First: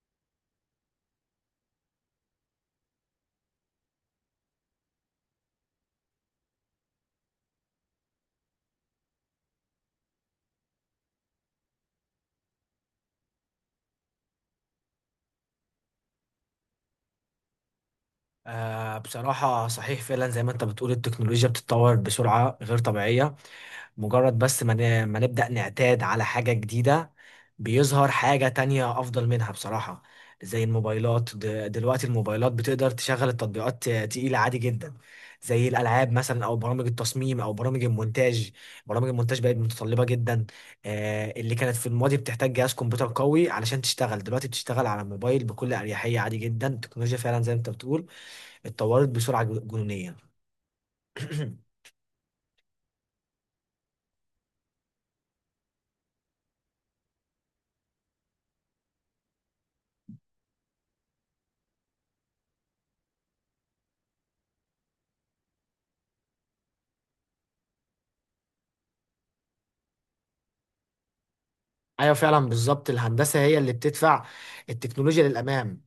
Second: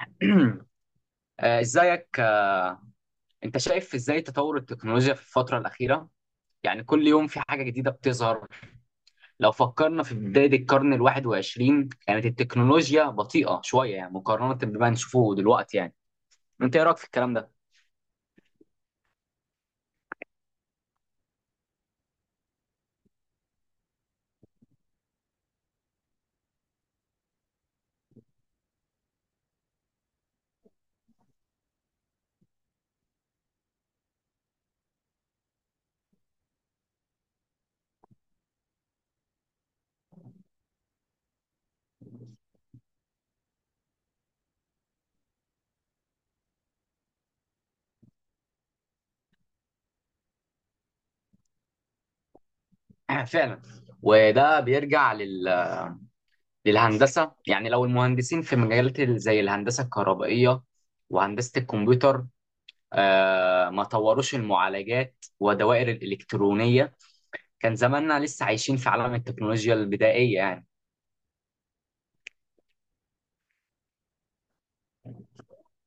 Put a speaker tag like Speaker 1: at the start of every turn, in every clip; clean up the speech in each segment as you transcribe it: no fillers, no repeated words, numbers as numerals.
Speaker 1: ازيك. انت شايف ازاي تطور التكنولوجيا في الفترة الأخيرة؟ يعني كل يوم في حاجة جديدة بتظهر، لو فكرنا في بداية القرن 21 كانت التكنولوجيا بطيئة شوية يعني، مقارنة بما نشوفه دلوقتي يعني، انت ايه رأيك في الكلام ده؟
Speaker 2: بصراحة صحيح فعلا زي ما انت بتقول التكنولوجيا بتتطور بسرعة غير طبيعية. مجرد بس ما نبدأ نعتاد على حاجة جديدة بيظهر حاجة تانية أفضل منها بصراحة. زي الموبايلات دلوقتي الموبايلات بتقدر تشغل التطبيقات تقيلة عادي جدا، زي الألعاب مثلا أو برامج التصميم أو برامج المونتاج. برامج المونتاج بقت متطلبة جدا. اللي كانت في الماضي بتحتاج جهاز كمبيوتر قوي علشان تشتغل دلوقتي بتشتغل على الموبايل بكل أريحية عادي جدا. التكنولوجيا فعلا زي ما انت بتقول اتطورت بسرعة جنونية.
Speaker 1: فعلا، وده بيرجع للهندسة. يعني لو المهندسين في مجالات زي الهندسة الكهربائية وهندسة الكمبيوتر، ما طوروش المعالجات والدوائر الإلكترونية، كان زماننا لسه عايشين في عالم التكنولوجيا البدائية يعني.
Speaker 2: ايوه فعلا بالظبط، الهندسه هي اللي بتدفع التكنولوجيا للامام.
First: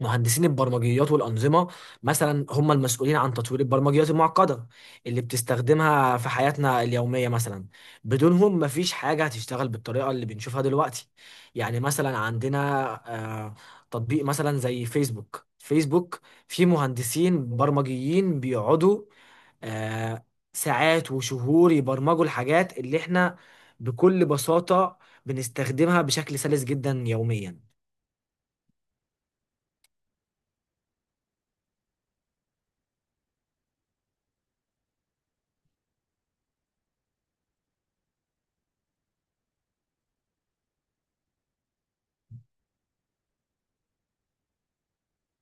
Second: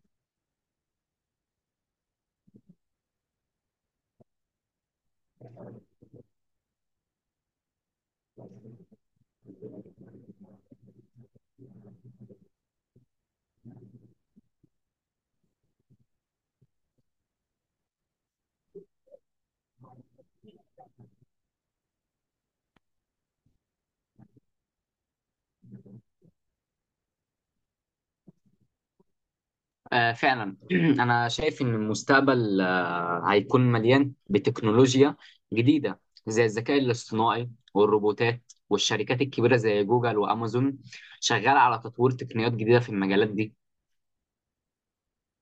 Speaker 2: مهندسين البرمجيات والانظمه مثلا هم المسؤولين عن تطوير البرمجيات المعقده اللي بتستخدمها في حياتنا اليوميه. مثلا بدونهم مفيش حاجه هتشتغل بالطريقه اللي بنشوفها دلوقتي. يعني مثلا عندنا آه، تطبيق مثلا زي فيسبوك. فيه مهندسين برمجيين بيقعدوا آه، ساعات وشهور يبرمجوا الحاجات اللي احنا بكل بساطة بنستخدمها بشكل سلس جدا يوميا.
Speaker 1: آه، فعلا. أنا شايف إن المستقبل هيكون مليان بتكنولوجيا جديدة، زي الذكاء الاصطناعي والروبوتات، والشركات الكبيرة زي جوجل وأمازون شغالة على تطوير تقنيات جديدة في المجالات دي.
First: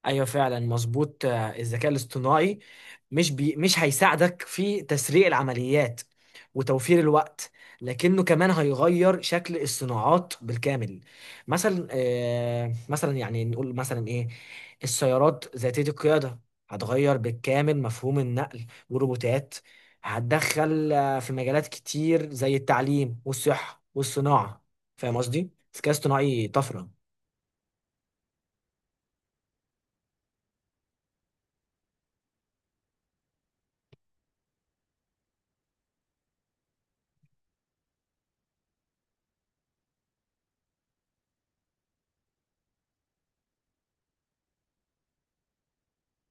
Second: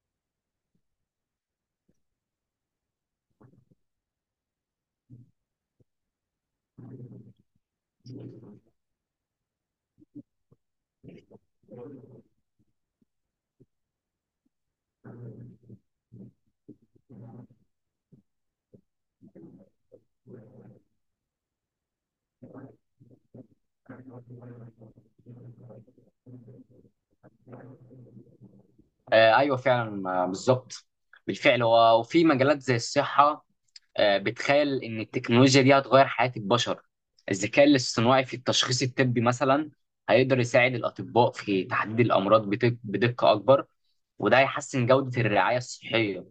Speaker 2: ايوه فعلا مظبوط. الذكاء الاصطناعي مش هيساعدك في تسريع العمليات وتوفير الوقت لكنه كمان هيغير شكل الصناعات بالكامل. مثلا، آه مثلا يعني نقول مثلا ايه السيارات ذاتية القيادة هتغير بالكامل مفهوم النقل، والروبوتات هتدخل في مجالات كتير زي التعليم والصحة والصناعة. فاهم قصدي؟ الذكاء الاصطناعي طفرة.
Speaker 1: آه، أيوة فعلا، آه، بالظبط. بالفعل. وفي مجالات زي الصحة، بتخيل ان التكنولوجيا دي هتغير حياة البشر. الذكاء الاصطناعي في التشخيص الطبي مثلا هيقدر يساعد الأطباء في تحديد الأمراض بدقة أكبر، وده هيحسن جودة الرعاية الصحية.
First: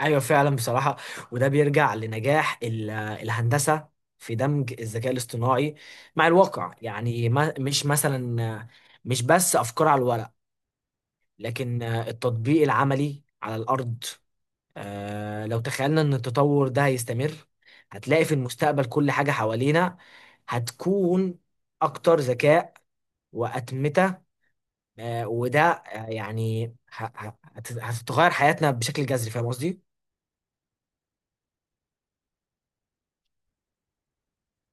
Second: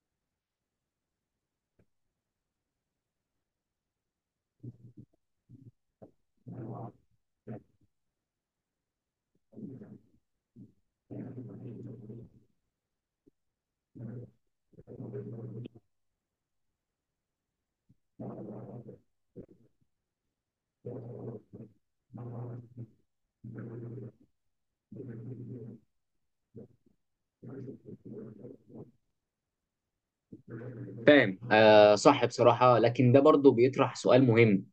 Speaker 2: ايوه فعلا بصراحه. وده بيرجع لنجاح الهندسه في دمج الذكاء الاصطناعي مع الواقع. يعني ما مش مثلا مش بس افكار على الورق لكن التطبيق العملي على الارض. لو تخيلنا ان التطور ده هيستمر هتلاقي في المستقبل كل حاجه حوالينا هتكون اكتر ذكاء واتمته. وده هتتغير حياتنا بشكل جذري. فاهم قصدي؟
Speaker 1: فاهم، آه صح، بصراحة لكن ده برضه بيطرح سؤال مهم.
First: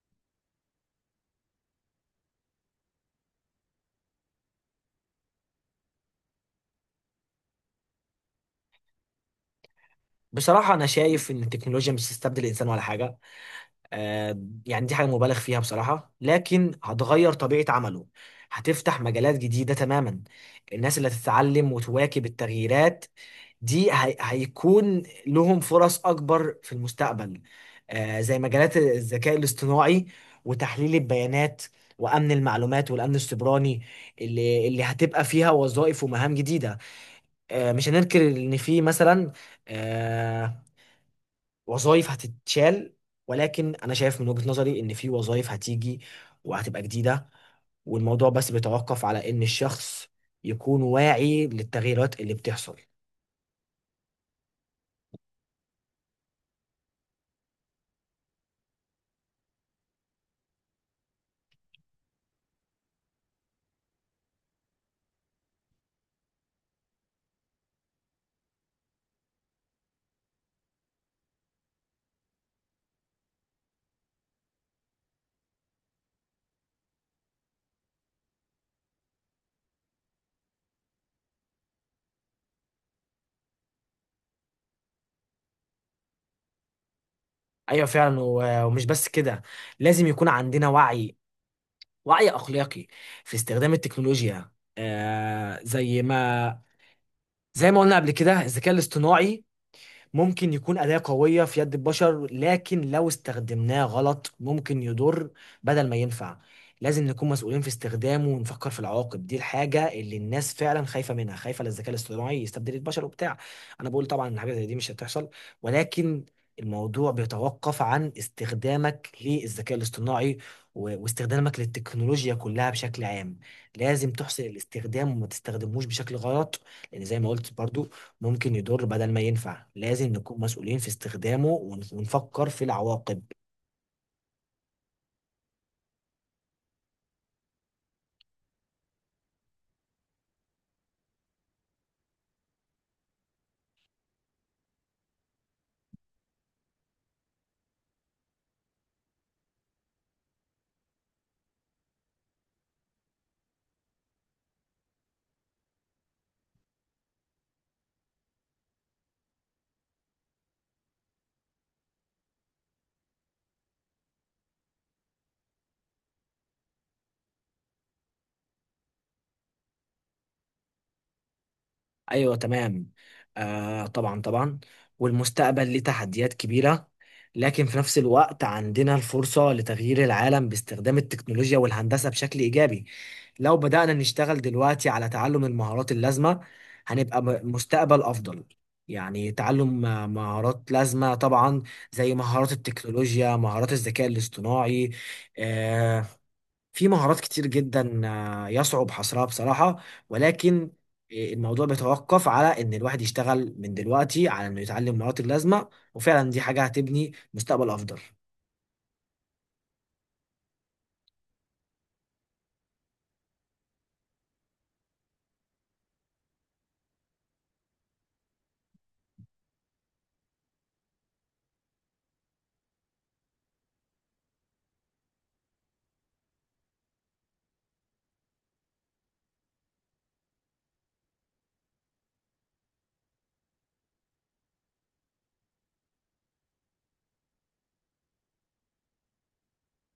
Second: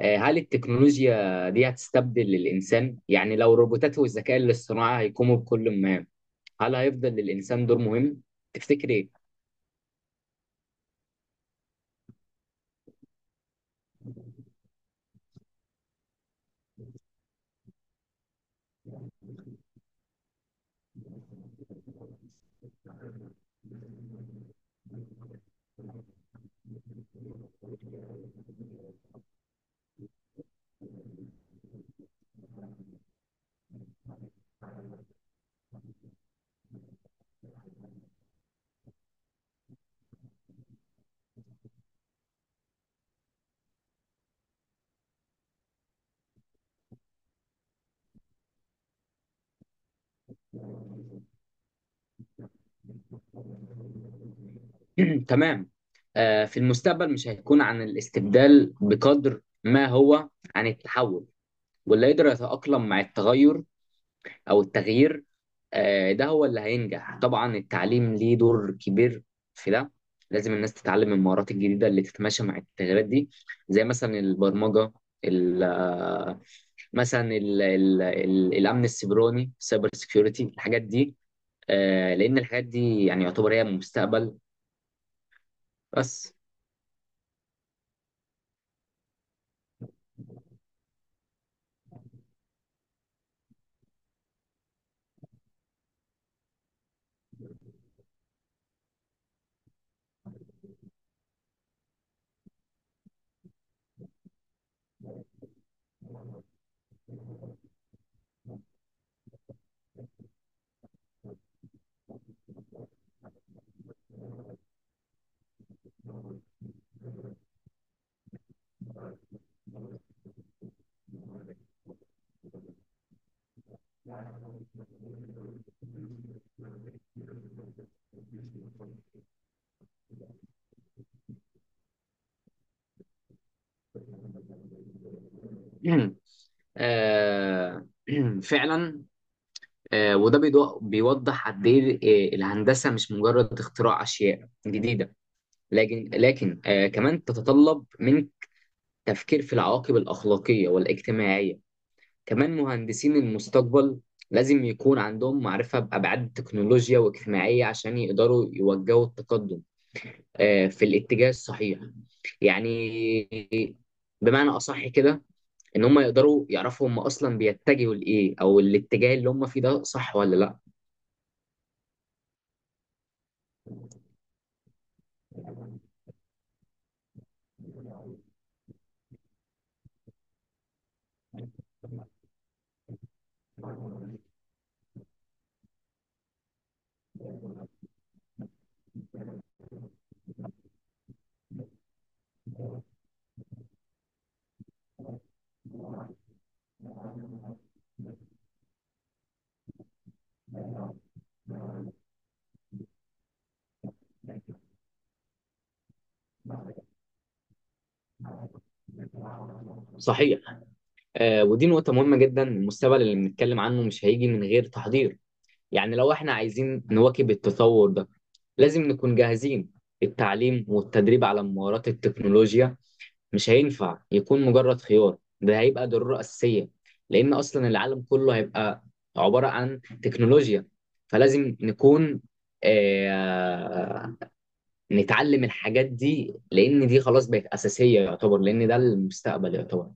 Speaker 1: هل التكنولوجيا دي هتستبدل الإنسان؟ يعني لو الروبوتات والذكاء الاصطناعي هيقوموا بكل مهام، هل هيفضل للإنسان دور مهم؟ تفتكر إيه؟
Speaker 2: بصراحة أنا شايف إن التكنولوجيا مش هتستبدل الإنسان ولا حاجة. آه، يعني دي حاجة مبالغ فيها بصراحة، لكن هتغير طبيعة عمله، هتفتح مجالات جديدة تماما. الناس اللي هتتعلم وتواكب التغييرات دي هيكون لهم فرص أكبر في المستقبل، آه زي مجالات الذكاء الاصطناعي وتحليل البيانات وأمن المعلومات والأمن السيبراني، اللي هتبقى فيها وظائف ومهام جديدة. آه مش هننكر إن في مثلا، آه، وظائف هتتشال، ولكن انا شايف من وجهة نظري ان في وظائف هتيجي وهتبقى جديدة. والموضوع بس بيتوقف على ان الشخص يكون واعي للتغييرات اللي بتحصل.
Speaker 1: تمام. في المستقبل مش هيكون عن الاستبدال بقدر ما هو عن التحول، واللي يقدر يتأقلم مع التغير أو التغيير، ده هو اللي هينجح. طبعا التعليم ليه دور كبير في ده، لازم الناس تتعلم المهارات الجديدة اللي تتماشى مع التغيرات دي، زي مثلا البرمجة، ال- آه، مثلا ال ال ال الأمن السيبراني، سايبر سيكيورتي، الحاجات دي. لأن الحاجات دي يعني يعتبر هي المستقبل بس.
Speaker 2: ايوه فعلا. ومش بس كده، لازم يكون عندنا وعي، وعي اخلاقي في استخدام التكنولوجيا. آه زي ما زي ما قلنا قبل كده، الذكاء الاصطناعي ممكن يكون أداة قوية في يد البشر، لكن لو استخدمناه غلط ممكن يضر بدل ما ينفع. لازم نكون مسؤولين في استخدامه ونفكر في العواقب. دي الحاجة اللي الناس فعلا خايفة منها، خايفة للذكاء الاصطناعي يستبدل البشر وبتاع. أنا بقول طبعا إن حاجة زي دي مش هتحصل، ولكن الموضوع بيتوقف عن استخدامك للذكاء الاصطناعي واستخدامك للتكنولوجيا كلها بشكل عام. لازم تحسن الاستخدام وما تستخدموش بشكل غلط، لان زي ما قلت برضو ممكن يضر بدل ما ينفع. لازم نكون مسؤولين في استخدامه ونفكر في العواقب.
Speaker 1: آه، فعلا. وده بيوضح قد ايه الهندسه مش مجرد اختراع اشياء جديده، لكن كمان تتطلب من تفكير في العواقب الاخلاقيه والاجتماعيه. كمان مهندسين المستقبل لازم يكون عندهم معرفه بابعاد التكنولوجيا واجتماعيه عشان يقدروا يوجهوا التقدم في الاتجاه الصحيح. يعني بمعنى اصح كده، ان هم يقدروا يعرفوا هم اصلا بيتجهوا لايه، او الاتجاه اللي هم فيه ده صح ولا لا.
Speaker 2: ايوه تمام. آه طبعا طبعا. والمستقبل ليه تحديات كبيرة، لكن في نفس الوقت عندنا الفرصة لتغيير العالم باستخدام التكنولوجيا والهندسة بشكل إيجابي. لو بدأنا نشتغل دلوقتي على تعلم المهارات اللازمة هنبقى مستقبل أفضل. يعني تعلم مهارات لازمة طبعا، زي مهارات التكنولوجيا، مهارات الذكاء الاصطناعي. آه، في مهارات كتير جدا يصعب حصرها بصراحة. ولكن الموضوع بيتوقف على ان الواحد يشتغل من دلوقتي على انه يتعلم مهارات اللازمة، وفعلا دي حاجة هتبني مستقبل افضل.
Speaker 1: صحيح. آه، ودي نقطه مهمه جدا، المستقبل اللي بنتكلم عنه مش هيجي من غير تحضير. يعني لو احنا عايزين نواكب التطور ده، لازم نكون جاهزين. التعليم والتدريب على مهارات التكنولوجيا مش هينفع يكون مجرد خيار، ده هيبقى ضرورة أساسية، لأن أصلا العالم كله هيبقى عبارة عن تكنولوجيا. فلازم نكون، آه، نتعلم الحاجات دي، لان دي خلاص بقت اساسيه يعتبر، لان ده المستقبل يعتبر.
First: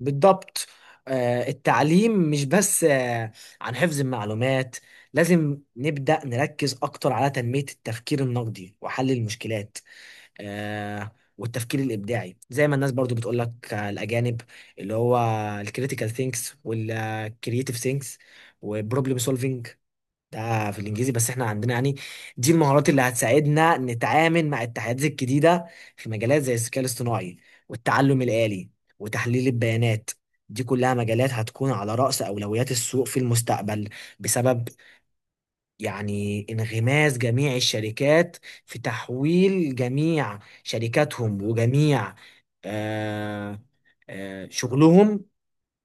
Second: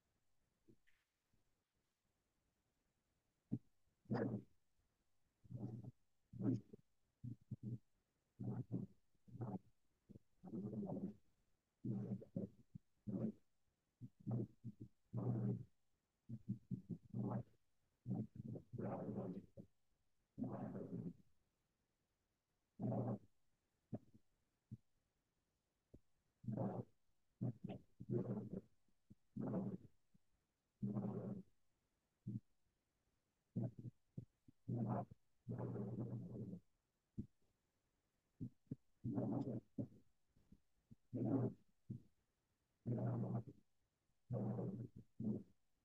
Speaker 2: بالضبط. التعليم مش بس عن حفظ المعلومات، لازم نبدأ نركز اكتر على تنمية التفكير النقدي وحل المشكلات والتفكير الابداعي. زي ما الناس برضو بتقول لك، الاجانب اللي هو الكريتيكال ثينكس والكرييتيف ثينكس وبروبلم سولفينج، ده في الانجليزي بس احنا عندنا يعني. دي المهارات اللي هتساعدنا نتعامل مع التحديات الجديده في مجالات زي الذكاء الاصطناعي والتعلم الآلي وتحليل البيانات. دي كلها مجالات هتكون على رأس أولويات السوق في المستقبل، بسبب يعني انغماس جميع الشركات في تحويل جميع شركاتهم وجميع آه، شغلهم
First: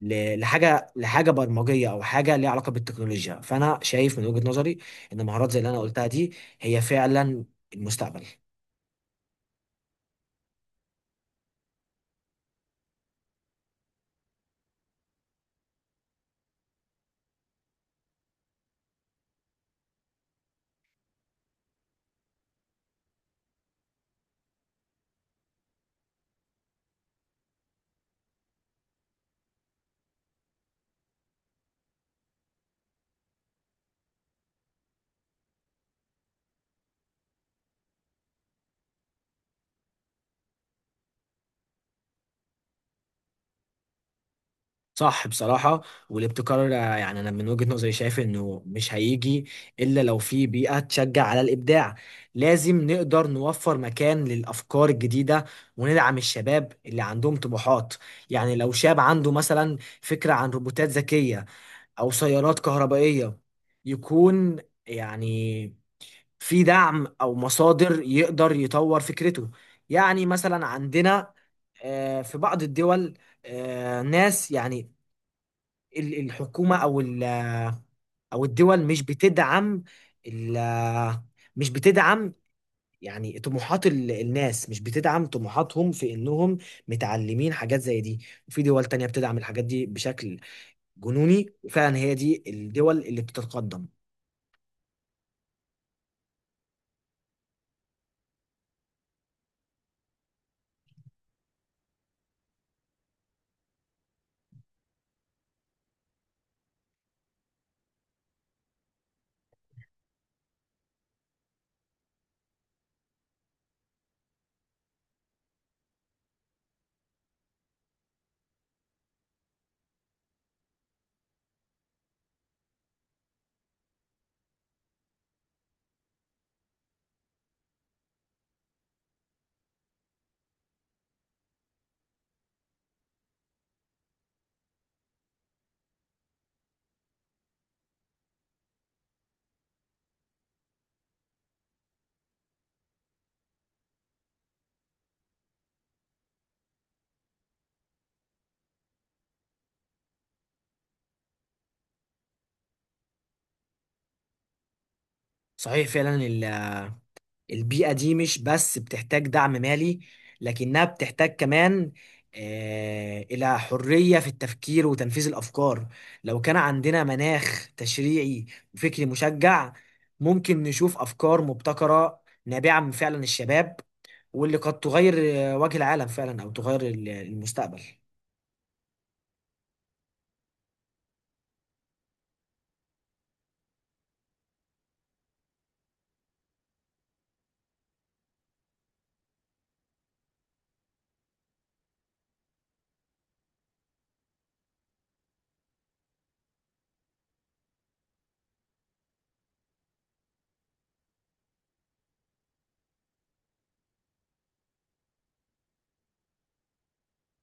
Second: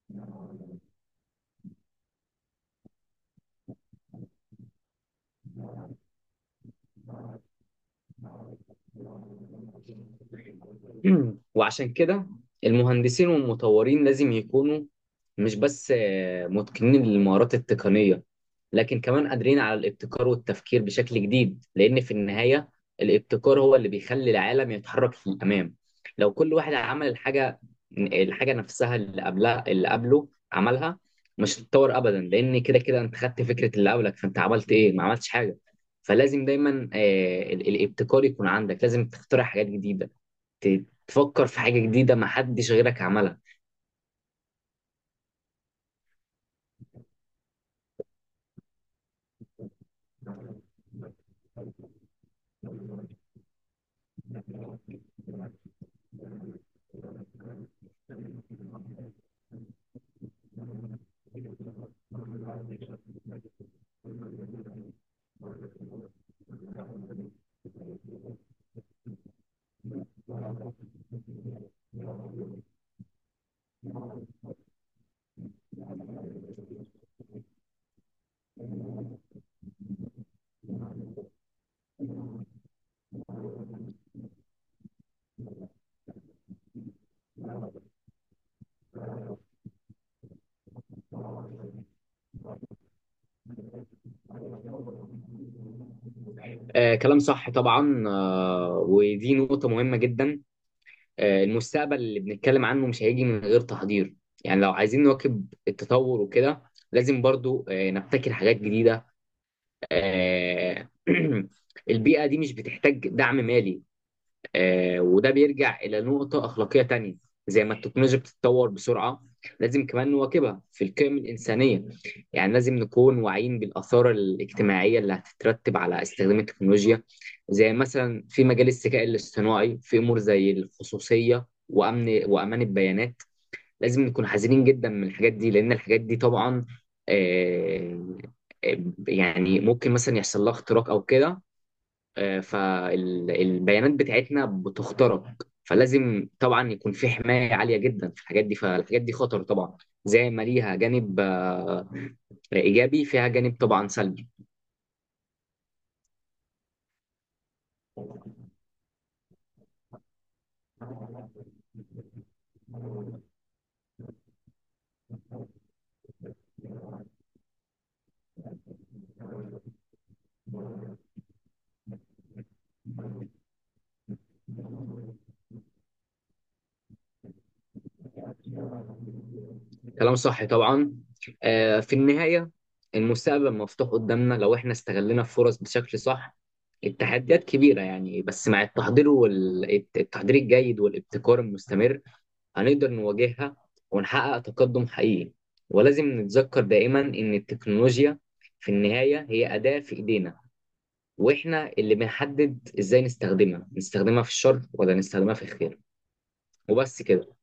Speaker 2: لحاجه برمجيه او حاجه ليها علاقه بالتكنولوجيا. فانا شايف من وجهة نظري ان مهارات زي اللي انا قلتها دي هي فعلا المستقبل.
Speaker 1: وعشان كده، المهندسين والمطورين لازم يكونوا مش بس متقنين للمهارات التقنيه، لكن كمان قادرين على الابتكار والتفكير بشكل جديد، لأن في النهاية الابتكار هو اللي بيخلي العالم يتحرك للأمام. لو كل واحد عمل الحاجة نفسها اللي قبلها اللي قبله عملها، مش هتتطور أبدا، لأن كده كده أنت خدت فكرة اللي قبلك، فأنت عملت إيه؟ ما عملتش حاجة. فلازم دايما الابتكار يكون عندك، لازم تخترع حاجات جديدة، تفكر في حاجة جديدة ما حدش غيرك عملها.
Speaker 2: صح بصراحة. والابتكار يعني أنا من وجهة نظري شايف إنه مش هيجي إلا لو في بيئة تشجع على الإبداع. لازم نقدر نوفر مكان للأفكار الجديدة وندعم الشباب اللي عندهم طموحات. يعني لو شاب عنده مثلا فكرة عن روبوتات ذكية أو سيارات كهربائية يكون يعني في دعم أو مصادر يقدر يطور فكرته. يعني مثلا عندنا في بعض الدول ناس يعني الحكومة أو أو الدول مش بتدعم ال- مش بتدعم يعني طموحات الناس، مش بتدعم طموحاتهم في إنهم متعلمين حاجات زي دي، وفي دول تانية بتدعم الحاجات دي بشكل جنوني، وفعلا هي دي الدول اللي بتتقدم.
Speaker 1: كلام صح طبعا. ودي نقطة مهمة جدا. المستقبل اللي بنتكلم عنه مش هيجي من غير تحضير. يعني لو عايزين نواكب التطور وكده، لازم برضو نبتكر حاجات جديدة. آه، البيئة دي مش بتحتاج دعم مالي. وده بيرجع إلى نقطة أخلاقية تانية. زي ما التكنولوجيا بتتطور بسرعة، لازم كمان نواكبها في القيم الإنسانية. يعني لازم نكون واعيين بالآثار الاجتماعية اللي هتترتب على استخدام التكنولوجيا، زي مثلا في مجال الذكاء الاصطناعي، في أمور زي الخصوصية وأمن وأمان البيانات. لازم نكون حذرين جدا من الحاجات دي، لأن الحاجات دي طبعا آه، آه، يعني ممكن مثلا يحصل لها اختراق أو كده، فالبيانات بتاعتنا بتخترق. فلازم طبعا يكون في حماية عالية جدا في الحاجات دي، فالحاجات دي خطر طبعا، زي ما ليها جانب إيجابي، فيها جانب طبعا سلبي.
Speaker 2: صحيح فعلا. البيئة دي مش بس بتحتاج دعم مالي، لكنها بتحتاج كمان إلى حرية في التفكير وتنفيذ الأفكار. لو كان عندنا مناخ تشريعي وفكري مشجع ممكن نشوف أفكار مبتكرة نابعة من فعلا الشباب، واللي قد تغير وجه العالم فعلا أو تغير المستقبل.
Speaker 1: كلام صح طبعا. في النهاية، المستقبل مفتوح قدامنا لو احنا استغلنا الفرص بشكل صح. التحديات كبيرة يعني، بس مع التحضير والتحضير الجيد والابتكار المستمر هنقدر نواجهها، ونحقق تقدم حقيقي. ولازم نتذكر دائما إن التكنولوجيا في النهاية هي أداة في إيدينا، وإحنا اللي بنحدد إزاي نستخدمها، في الشر ولا نستخدمها في الخير. وبس كده.